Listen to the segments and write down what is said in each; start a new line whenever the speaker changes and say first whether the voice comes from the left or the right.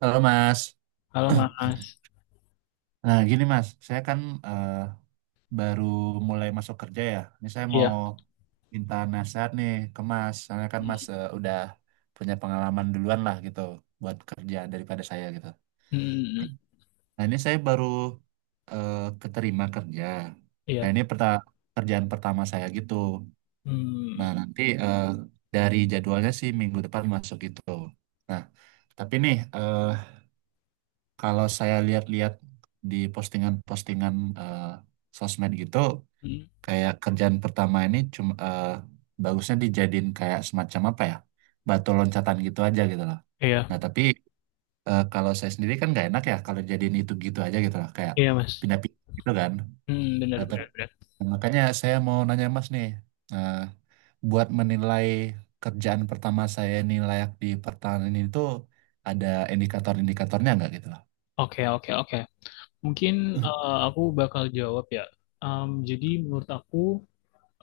right: Halo Mas.
left: Halo Mas.
right: Nah gini Mas, saya kan eh, baru mulai masuk kerja ya. Ini saya mau
left: Iya.
right: minta nasihat nih ke Mas. Soalnya kan Mas udah punya pengalaman duluan lah gitu buat kerja daripada saya gitu.
left: Hmm,
right: Nah ini saya baru eh, keterima kerja. Nah
left: iya.
right: ini kerjaan pertama saya gitu.
left: Hmm,
right: Nah nanti dari jadwalnya sih minggu depan masuk gitu. Nah tapi nih kalau saya lihat-lihat di postingan-postingan eh, sosmed gitu,
left: hmm,
right: kayak kerjaan pertama ini cuma bagusnya dijadiin kayak semacam apa ya, batu loncatan gitu aja gitu loh.
left: iya.
right: Nah tapi kalau saya sendiri kan nggak enak ya kalau jadiin itu gitu aja gitu loh, kayak
left: Iya, Mas.
right: pindah-pindah gitu kan.
left: Hmm, benar
right: Nah, tapi-
left: benar benar.
right: Makanya saya mau nanya Mas nih, eh, buat menilai kerjaan pertama saya ini layak di pertahanan itu ada indikator-indikatornya nggak gitu loh?
left: Oke oke oke. Mungkin, aku bakal jawab ya. Jadi menurut aku,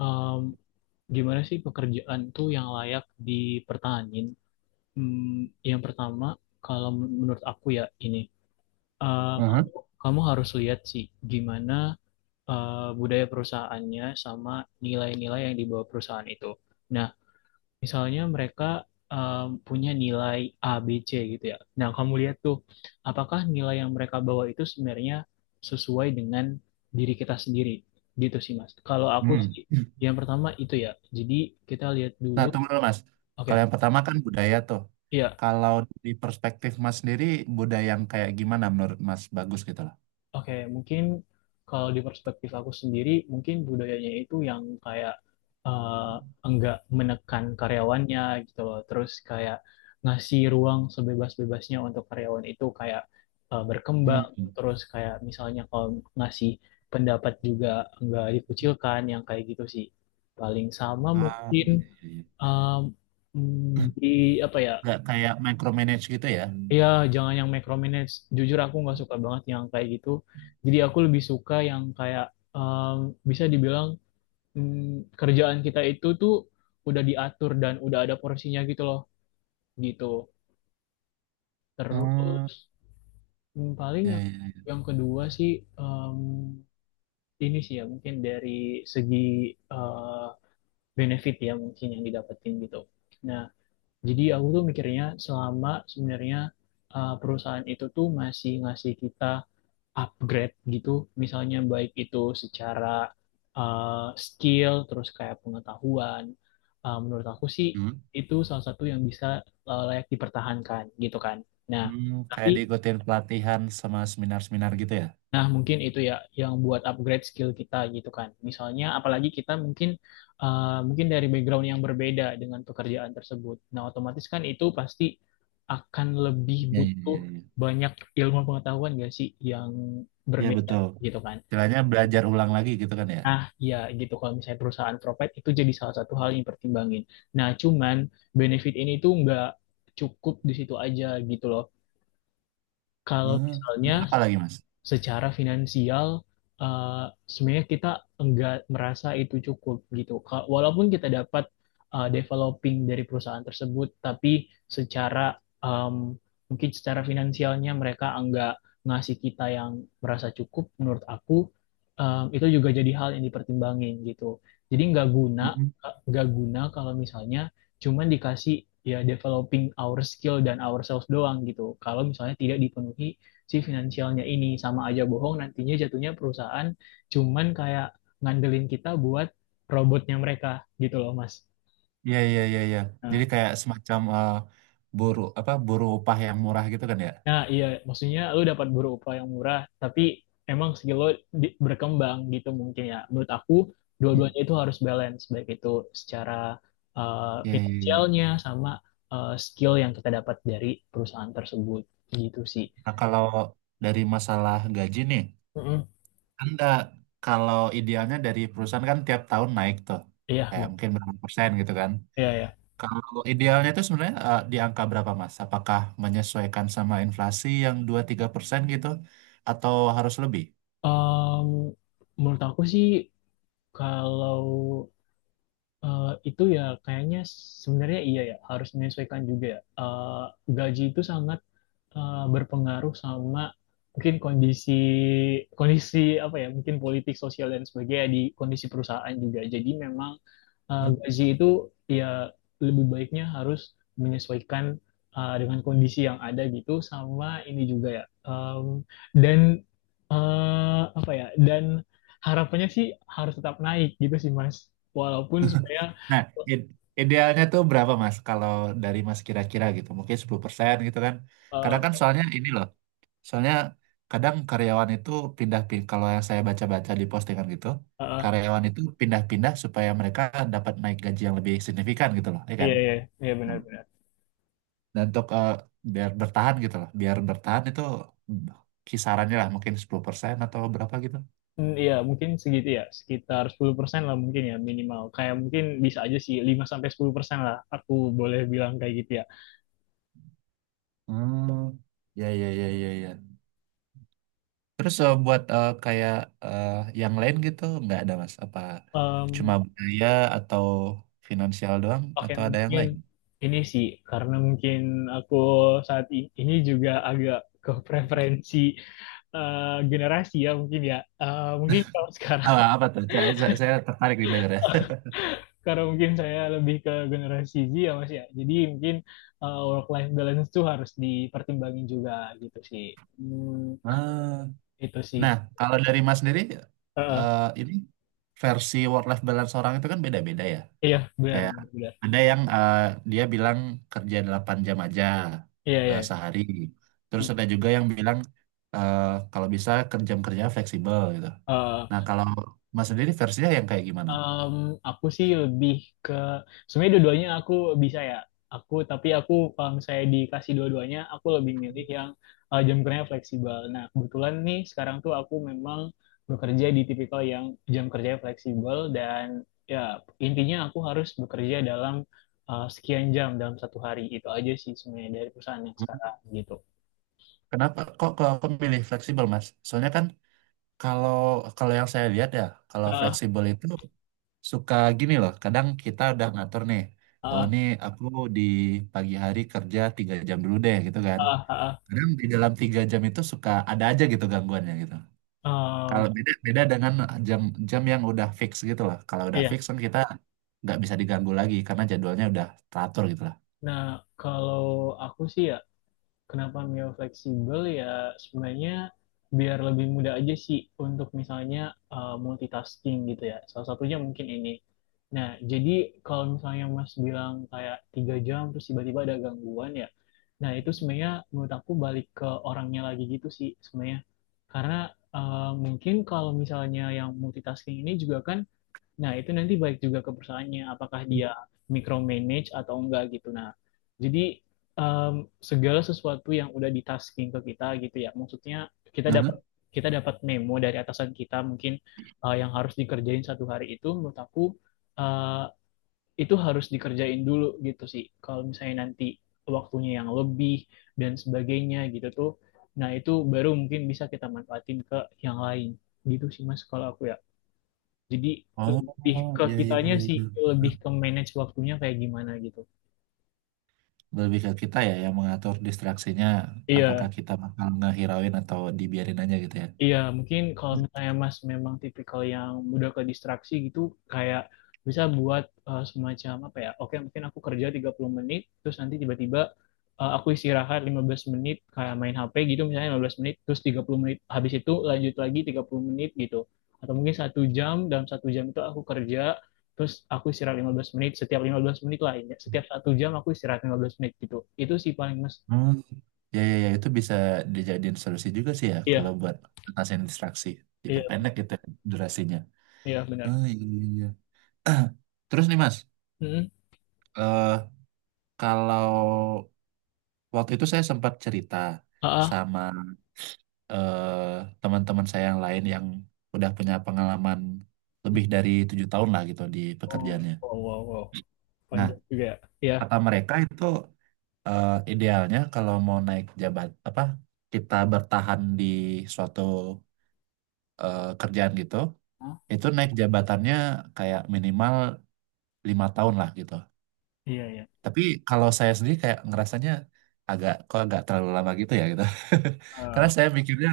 left: em, gimana sih pekerjaan tuh yang layak dipertahanin? Yang pertama, kalau menurut aku ya ini, kamu kamu harus lihat sih gimana, budaya perusahaannya sama nilai-nilai yang dibawa perusahaan itu. Nah, misalnya mereka punya nilai A, B, C gitu ya. Nah, kamu lihat tuh, apakah nilai yang mereka bawa itu sebenarnya sesuai dengan diri kita sendiri? Gitu sih, Mas. Kalau aku
right: Hmm.
left: sih, yang pertama itu ya. Jadi kita lihat
right: Nah,
left: dulu.
right: tunggu dulu Mas.
left: Oke.
right: Kalau yang pertama kan budaya tuh.
left: Iya.
right: Kalau di perspektif Mas sendiri, budaya yang kayak gimana menurut Mas bagus gitu loh?
left: Oke, mungkin kalau di perspektif aku sendiri, mungkin budayanya itu yang kayak, eh, enggak menekan karyawannya gitu loh. Terus kayak ngasih ruang sebebas-bebasnya untuk karyawan itu kayak, berkembang.
right: Hmm.
left: Terus kayak misalnya kalau ngasih pendapat juga enggak dikucilkan, yang kayak gitu sih. Paling sama
right: Ah,
left: mungkin,
right: iya, iya, iya.
left: em, di apa ya?
right: Nggak kayak micromanage gitu ya?
left: Iya, jangan yang micromanage. Jujur aku nggak suka banget yang kayak gitu. Jadi aku lebih suka yang kayak, em, bisa dibilang, kerjaan kita itu tuh udah diatur dan udah ada porsinya gitu loh, gitu. Terus
right: Hmm.
left: paling
right: Iya,
left: yang
right: iya, iya.
left: yang kedua sih, em, ini sih ya mungkin dari segi, eh, benefit ya mungkin yang didapetin gitu. Nah, jadi aku tuh mikirnya selama sebenarnya, perusahaan itu tuh masih ngasih kita upgrade gitu, misalnya baik itu secara, uh, skill, terus kayak pengetahuan. Menurut aku sih
right: Hmm.
left: itu salah satu yang bisa, layak dipertahankan gitu kan. Nah,
right: Hmm, kayak
left: tapi.
right: diikutin pelatihan sama seminar-seminar gitu ya?
left: Nah mungkin itu ya yang buat upgrade skill kita gitu kan. Misalnya apalagi kita mungkin, mungkin dari background yang berbeda dengan pekerjaan tersebut. Nah, otomatis kan itu pasti akan lebih
right: Iya, iya,
left: butuh
right: iya. Iya,
left: banyak ilmu pengetahuan gak sih yang
right: iya,
left: berbeda
right: betul.
left: gitu kan.
right: Istilahnya belajar ulang lagi gitu kan ya?
left: Nah, ya gitu kalau misalnya perusahaan provide itu jadi salah satu hal yang pertimbangin. Nah, cuman benefit ini tuh nggak cukup di situ aja gitu loh. Kalau
right: Hmm.
left: misalnya
right: Ini apa lagi Mas?
left: secara finansial, sebenarnya kita enggak merasa itu cukup gitu. Walaupun kita dapat, developing dari perusahaan tersebut, tapi secara, em, mungkin secara finansialnya mereka enggak ngasih kita yang merasa cukup, menurut aku, itu juga jadi hal yang dipertimbangin gitu. Jadi nggak guna kalau misalnya cuman dikasih ya developing our skill dan ourselves doang gitu. Kalau misalnya tidak dipenuhi si finansialnya ini, sama aja bohong, nantinya jatuhnya perusahaan cuman kayak ngandelin kita buat robotnya mereka gitu loh, Mas.
right: Iya iya iya iya.
left: Nah.
right: Jadi kayak semacam buruh apa buruh upah yang murah gitu kan ya?
left: Nah, iya, maksudnya lu dapat berupa yang murah tapi emang skill lo berkembang gitu mungkin ya, menurut aku
right: Hmm.
left: dua-duanya itu harus balance, baik itu secara, uh,
right: Iya iya iya.
left: finansialnya sama, skill yang kita dapat dari perusahaan tersebut, gitu sih.
right: Nah kalau dari masalah gaji nih,
left: Mm-mm.
right: Anda kalau idealnya dari perusahaan kan tiap tahun naik tuh,
left: Iya,
right: kayak
left: bener.
right: mungkin berapa persen gitu kan?
left: Iya, ya.
right: Kalau idealnya itu sebenarnya di angka berapa Mas? Apakah menyesuaikan sama inflasi yang 2-3% gitu, atau harus lebih?
left: Menurut aku sih, kalau, eh, itu ya kayaknya sebenarnya iya ya harus menyesuaikan juga ya. Gaji itu sangat, berpengaruh sama mungkin kondisi, kondisi apa ya, mungkin politik sosial dan sebagainya di kondisi perusahaan juga. Jadi memang, gaji itu ya lebih baiknya harus menyesuaikan, dengan kondisi yang ada gitu, sama ini juga ya. Dan, apa ya, dan harapannya sih harus tetap naik gitu sih, Mas, walaupun sebenarnya.
right: Nah, id- idealnya tuh berapa Mas? Kalau dari Mas kira-kira gitu, mungkin 10% gitu kan. Kadang kan
left: eh,
right: soalnya ini loh, soalnya kadang karyawan itu pindah-pindah, kalau yang saya baca-baca di postingan gitu,
left: eh,
right: karyawan itu pindah-pindah supaya mereka dapat naik gaji yang lebih signifikan gitu loh, ya kan?
left: iya, iya, iya,
right: Nah,
left: benar-benar.
right: dan untuk biar bertahan gitu loh, biar bertahan itu mm, kisarannya lah mungkin 10% atau berapa gitu.
left: Hmm, iya, mungkin segitu ya, sekitar 10% lah mungkin ya minimal. Kayak mungkin bisa aja sih 5-10% lah, aku boleh bilang kayak gitu ya.
right: Hmm, ya ya ya ya ya. Terus buat kayak eh, yang lain gitu nggak ada mas? Apa cuma
left: Em,
right: budaya atau finansial doang
left: Oke,
right: atau ada yang
left: mungkin
right: lain?
left: ini sih karena mungkin aku saat ini juga agak ke preferensi, eh, generasi ya mungkin ya. Mungkin kalau sekarang
right: Apa, apa tuh? Saya tertarik nih dengar ya.
left: karena mungkin saya lebih ke generasi Z ya, Mas, ya. Jadi mungkin, work life balance tuh harus dipertimbangin juga gitu sih. Hmm.
right: Ah,
left: Itu sih.
right: nah kalau dari mas sendiri
left: Eh, eh,
right: ini versi work life balance orang itu kan beda-beda ya.
left: iya, benar,
right: Kayak
left: benar, benar.
right: ada yang dia bilang kerja 8 jam aja
left: Iya, iya.
right: sehari. Terus
left: Hmm.
right: ada juga yang bilang eh, kalau bisa kerja-kerja fleksibel gitu. Nah,
left: Eh,
right: kalau Mas sendiri versinya yang kayak gimana?
left: Em, aku sih lebih ke sebenarnya dua-duanya aku bisa ya. Aku kalau misalnya dikasih dua-duanya aku lebih milih yang, jam kerjanya fleksibel. Nah, kebetulan nih sekarang tuh aku memang bekerja di tipikal yang jam kerjanya fleksibel dan ya intinya aku harus bekerja dalam, sekian jam dalam 1 hari. Itu aja sih sebenarnya dari perusahaan yang sekarang gitu.
right: Kenapa kok kok kok milih fleksibel, Mas? Soalnya kan kalau kalau yang saya lihat ya, kalau
left: Ah,
right: fleksibel itu suka gini loh. Kadang kita udah ngatur nih, oh
left: ah,
right: ini aku di pagi hari kerja 3 jam dulu deh gitu kan.
left: ah, ah, ah.
right: Kadang di dalam 3 jam itu suka ada aja gitu gangguannya gitu.
left: Em,
right: Kalau beda beda dengan jam jam yang udah fix gitu loh. Kalau udah
left: iya.
right: fix kan kita nggak bisa diganggu lagi karena jadwalnya udah teratur gitu lah.
left: Nah, kalau aku sih ya kenapa Mio fleksibel ya sebenarnya biar lebih mudah aja sih untuk misalnya, multitasking gitu ya. Salah satunya mungkin ini. Nah, jadi kalau misalnya Mas bilang kayak 3 jam terus tiba-tiba ada gangguan ya, nah itu sebenarnya menurut aku balik ke orangnya lagi gitu sih sebenarnya. Karena, mungkin kalau misalnya yang multitasking ini juga kan. Nah, itu nanti baik juga ke perusahaannya, apakah dia micromanage atau enggak gitu. Nah, jadi, em, segala sesuatu yang udah ditasking ke kita gitu ya, maksudnya kita dapat
right: Mhm.
left: kita dapat memo dari atasan kita mungkin, yang harus dikerjain satu hari itu, menurut aku, eh, itu harus dikerjain dulu gitu sih. Kalau misalnya nanti waktunya yang lebih dan sebagainya gitu tuh, nah itu baru mungkin bisa kita manfaatin ke yang lain gitu sih, Mas, kalau aku ya. Jadi lebih
right: Oh,
left: ke
right: iya iya
left: kitanya
right: iya,
left: sih,
right: iya.
left: lebih ke manage waktunya kayak gimana gitu.
right: Lebih ke kita ya yang mengatur distraksinya apakah
left: Iya,
right: kita bakal ngehirauin atau dibiarin aja gitu ya.
left: iya, mungkin kalau misalnya Mas memang tipikal yang mudah ke distraksi gitu, kayak bisa buat, semacam apa ya, oke mungkin aku kerja 30 menit, terus nanti tiba-tiba, aku istirahat 15 menit, kayak main HP gitu misalnya 15 menit, terus 30 menit, habis itu lanjut lagi 30 menit gitu. Atau mungkin 1 jam, dalam 1 jam itu aku kerja, terus aku istirahat 15 menit, setiap 15 menit lah, ya. Setiap 1 jam aku istirahat 15 menit gitu. Itu sih paling Mas.
right: Hmm. Ya ya ya itu bisa dijadiin solusi juga sih ya kalau
left: Iya,
right: buat ngatasin distraksi
left: iya,
right: diperpendek gitu ya durasinya.
left: iya benar.
right: Ah iya iya iya. Terus nih mas
left: Mm-mm.
right: eh kalau waktu itu saya sempat cerita
left: Ah,
right: sama eh teman-teman saya yang lain yang udah punya pengalaman
left: ah.
right: lebih dari 7 tahun lah gitu di
left: Oh,
right: pekerjaannya.
left: wow, wow, wow.
right: Nah
left: Panjang juga ya. Iya.
right: kata mereka itu idealnya kalau mau naik jabat apa kita bertahan di suatu kerjaan gitu
left: Hah?
right: itu naik jabatannya kayak minimal 5 tahun lah gitu.
left: Iya, iya.
right: Tapi kalau saya sendiri kayak ngerasanya agak kok agak terlalu lama gitu ya gitu. Karena
left: Ah,
right: saya mikirnya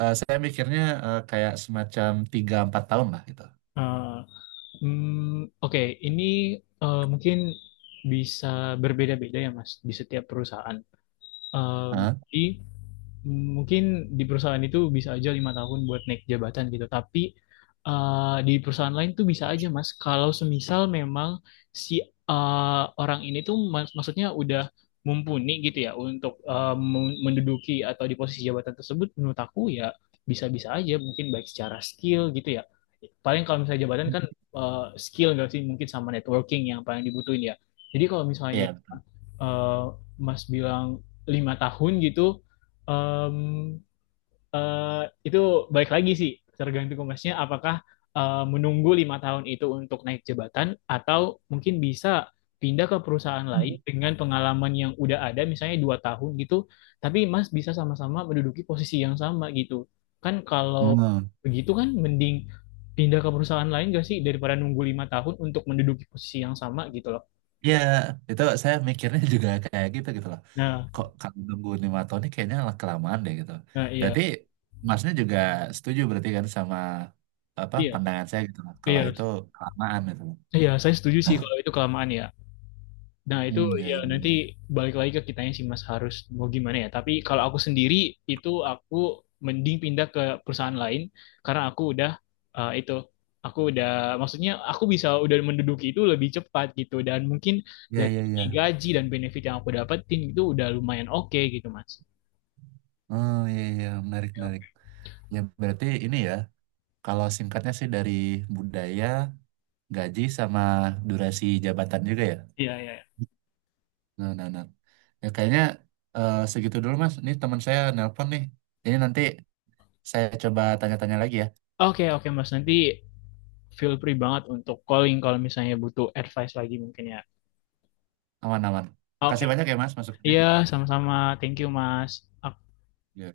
right: eh, saya mikirnya kayak semacam 3-4 tahun lah gitu.
left: ah, hmm, oke. Ini, mungkin bisa berbeda-beda ya, Mas, di setiap perusahaan. Em,
right: Hah?
left: Jadi mungkin di perusahaan itu bisa aja 5 tahun buat naik jabatan gitu, tapi, di perusahaan lain tuh bisa aja, Mas, kalau semisal memang si, orang ini tuh maksudnya udah mumpuni gitu ya untuk, menduduki atau di posisi jabatan tersebut, menurut aku ya bisa-bisa aja mungkin baik secara skill gitu ya. Paling kalau misalnya jabatan kan, skill nggak sih mungkin sama networking yang paling dibutuhin ya. Jadi kalau misalnya,
right: Iya.
left: eh, Mas bilang 5 tahun gitu, em, itu balik lagi sih tergantung Masnya apakah, menunggu 5 tahun itu untuk naik jabatan atau mungkin bisa pindah ke perusahaan lain dengan pengalaman yang udah ada misalnya 2 tahun gitu, tapi Mas bisa sama-sama menduduki posisi yang sama gitu. Kan kalau
right: Hmm.
left: begitu kan mending pindah ke perusahaan lain gak sih daripada nunggu 5 tahun untuk menduduki posisi yang sama gitu loh.
right: Iya, itu saya mikirnya juga kayak gitu gitu loh.
left: Nah.
right: Kok kalau tunggu 5 tahun ini kayaknya lah kelamaan deh gitu.
left: Nah, iya,
right: Berarti masnya juga setuju berarti kan sama apa
left: iya,
right: pandangan saya gitu loh. Kalau
left: iya.
right: itu kelamaan gitu loh.
left: Iya, saya setuju sih kalau itu kelamaan ya. Nah, itu
right: Hmm, ya,
left: ya nanti
right: ya,
left: balik lagi ke kitanya sih, Mas harus mau gimana ya. Tapi kalau aku sendiri itu aku mending pindah ke perusahaan lain karena aku udah, itu aku udah, maksudnya aku bisa udah menduduki itu lebih cepat gitu dan mungkin
right: ya,
left: dari
right: ya, ya. Ya,
left: segi
right: ya.
left: gaji dan benefit yang aku dapetin itu udah lumayan oke gitu, Mas.
right: Oh, ya, ya, ya. Menarik, menarik. Ya, berarti ini ya, kalau singkatnya sih dari budaya, gaji sama durasi jabatan juga ya.
left: Iya, iya, iya.
right: Nah, nah, nah. Ya, kayaknya segitu dulu, Mas. Ini teman saya nelpon nih. Ini nanti saya coba tanya-tanya lagi ya.
left: Oke, oke, Mas. Nanti feel free banget untuk calling kalau misalnya butuh advice lagi mungkin ya.
right: Aman-aman.
left: Oke.
right: Makasih banyak ya Mas masukannya.
left: Iya, sama-sama. Thank you, Mas. Ak-
right: Ya.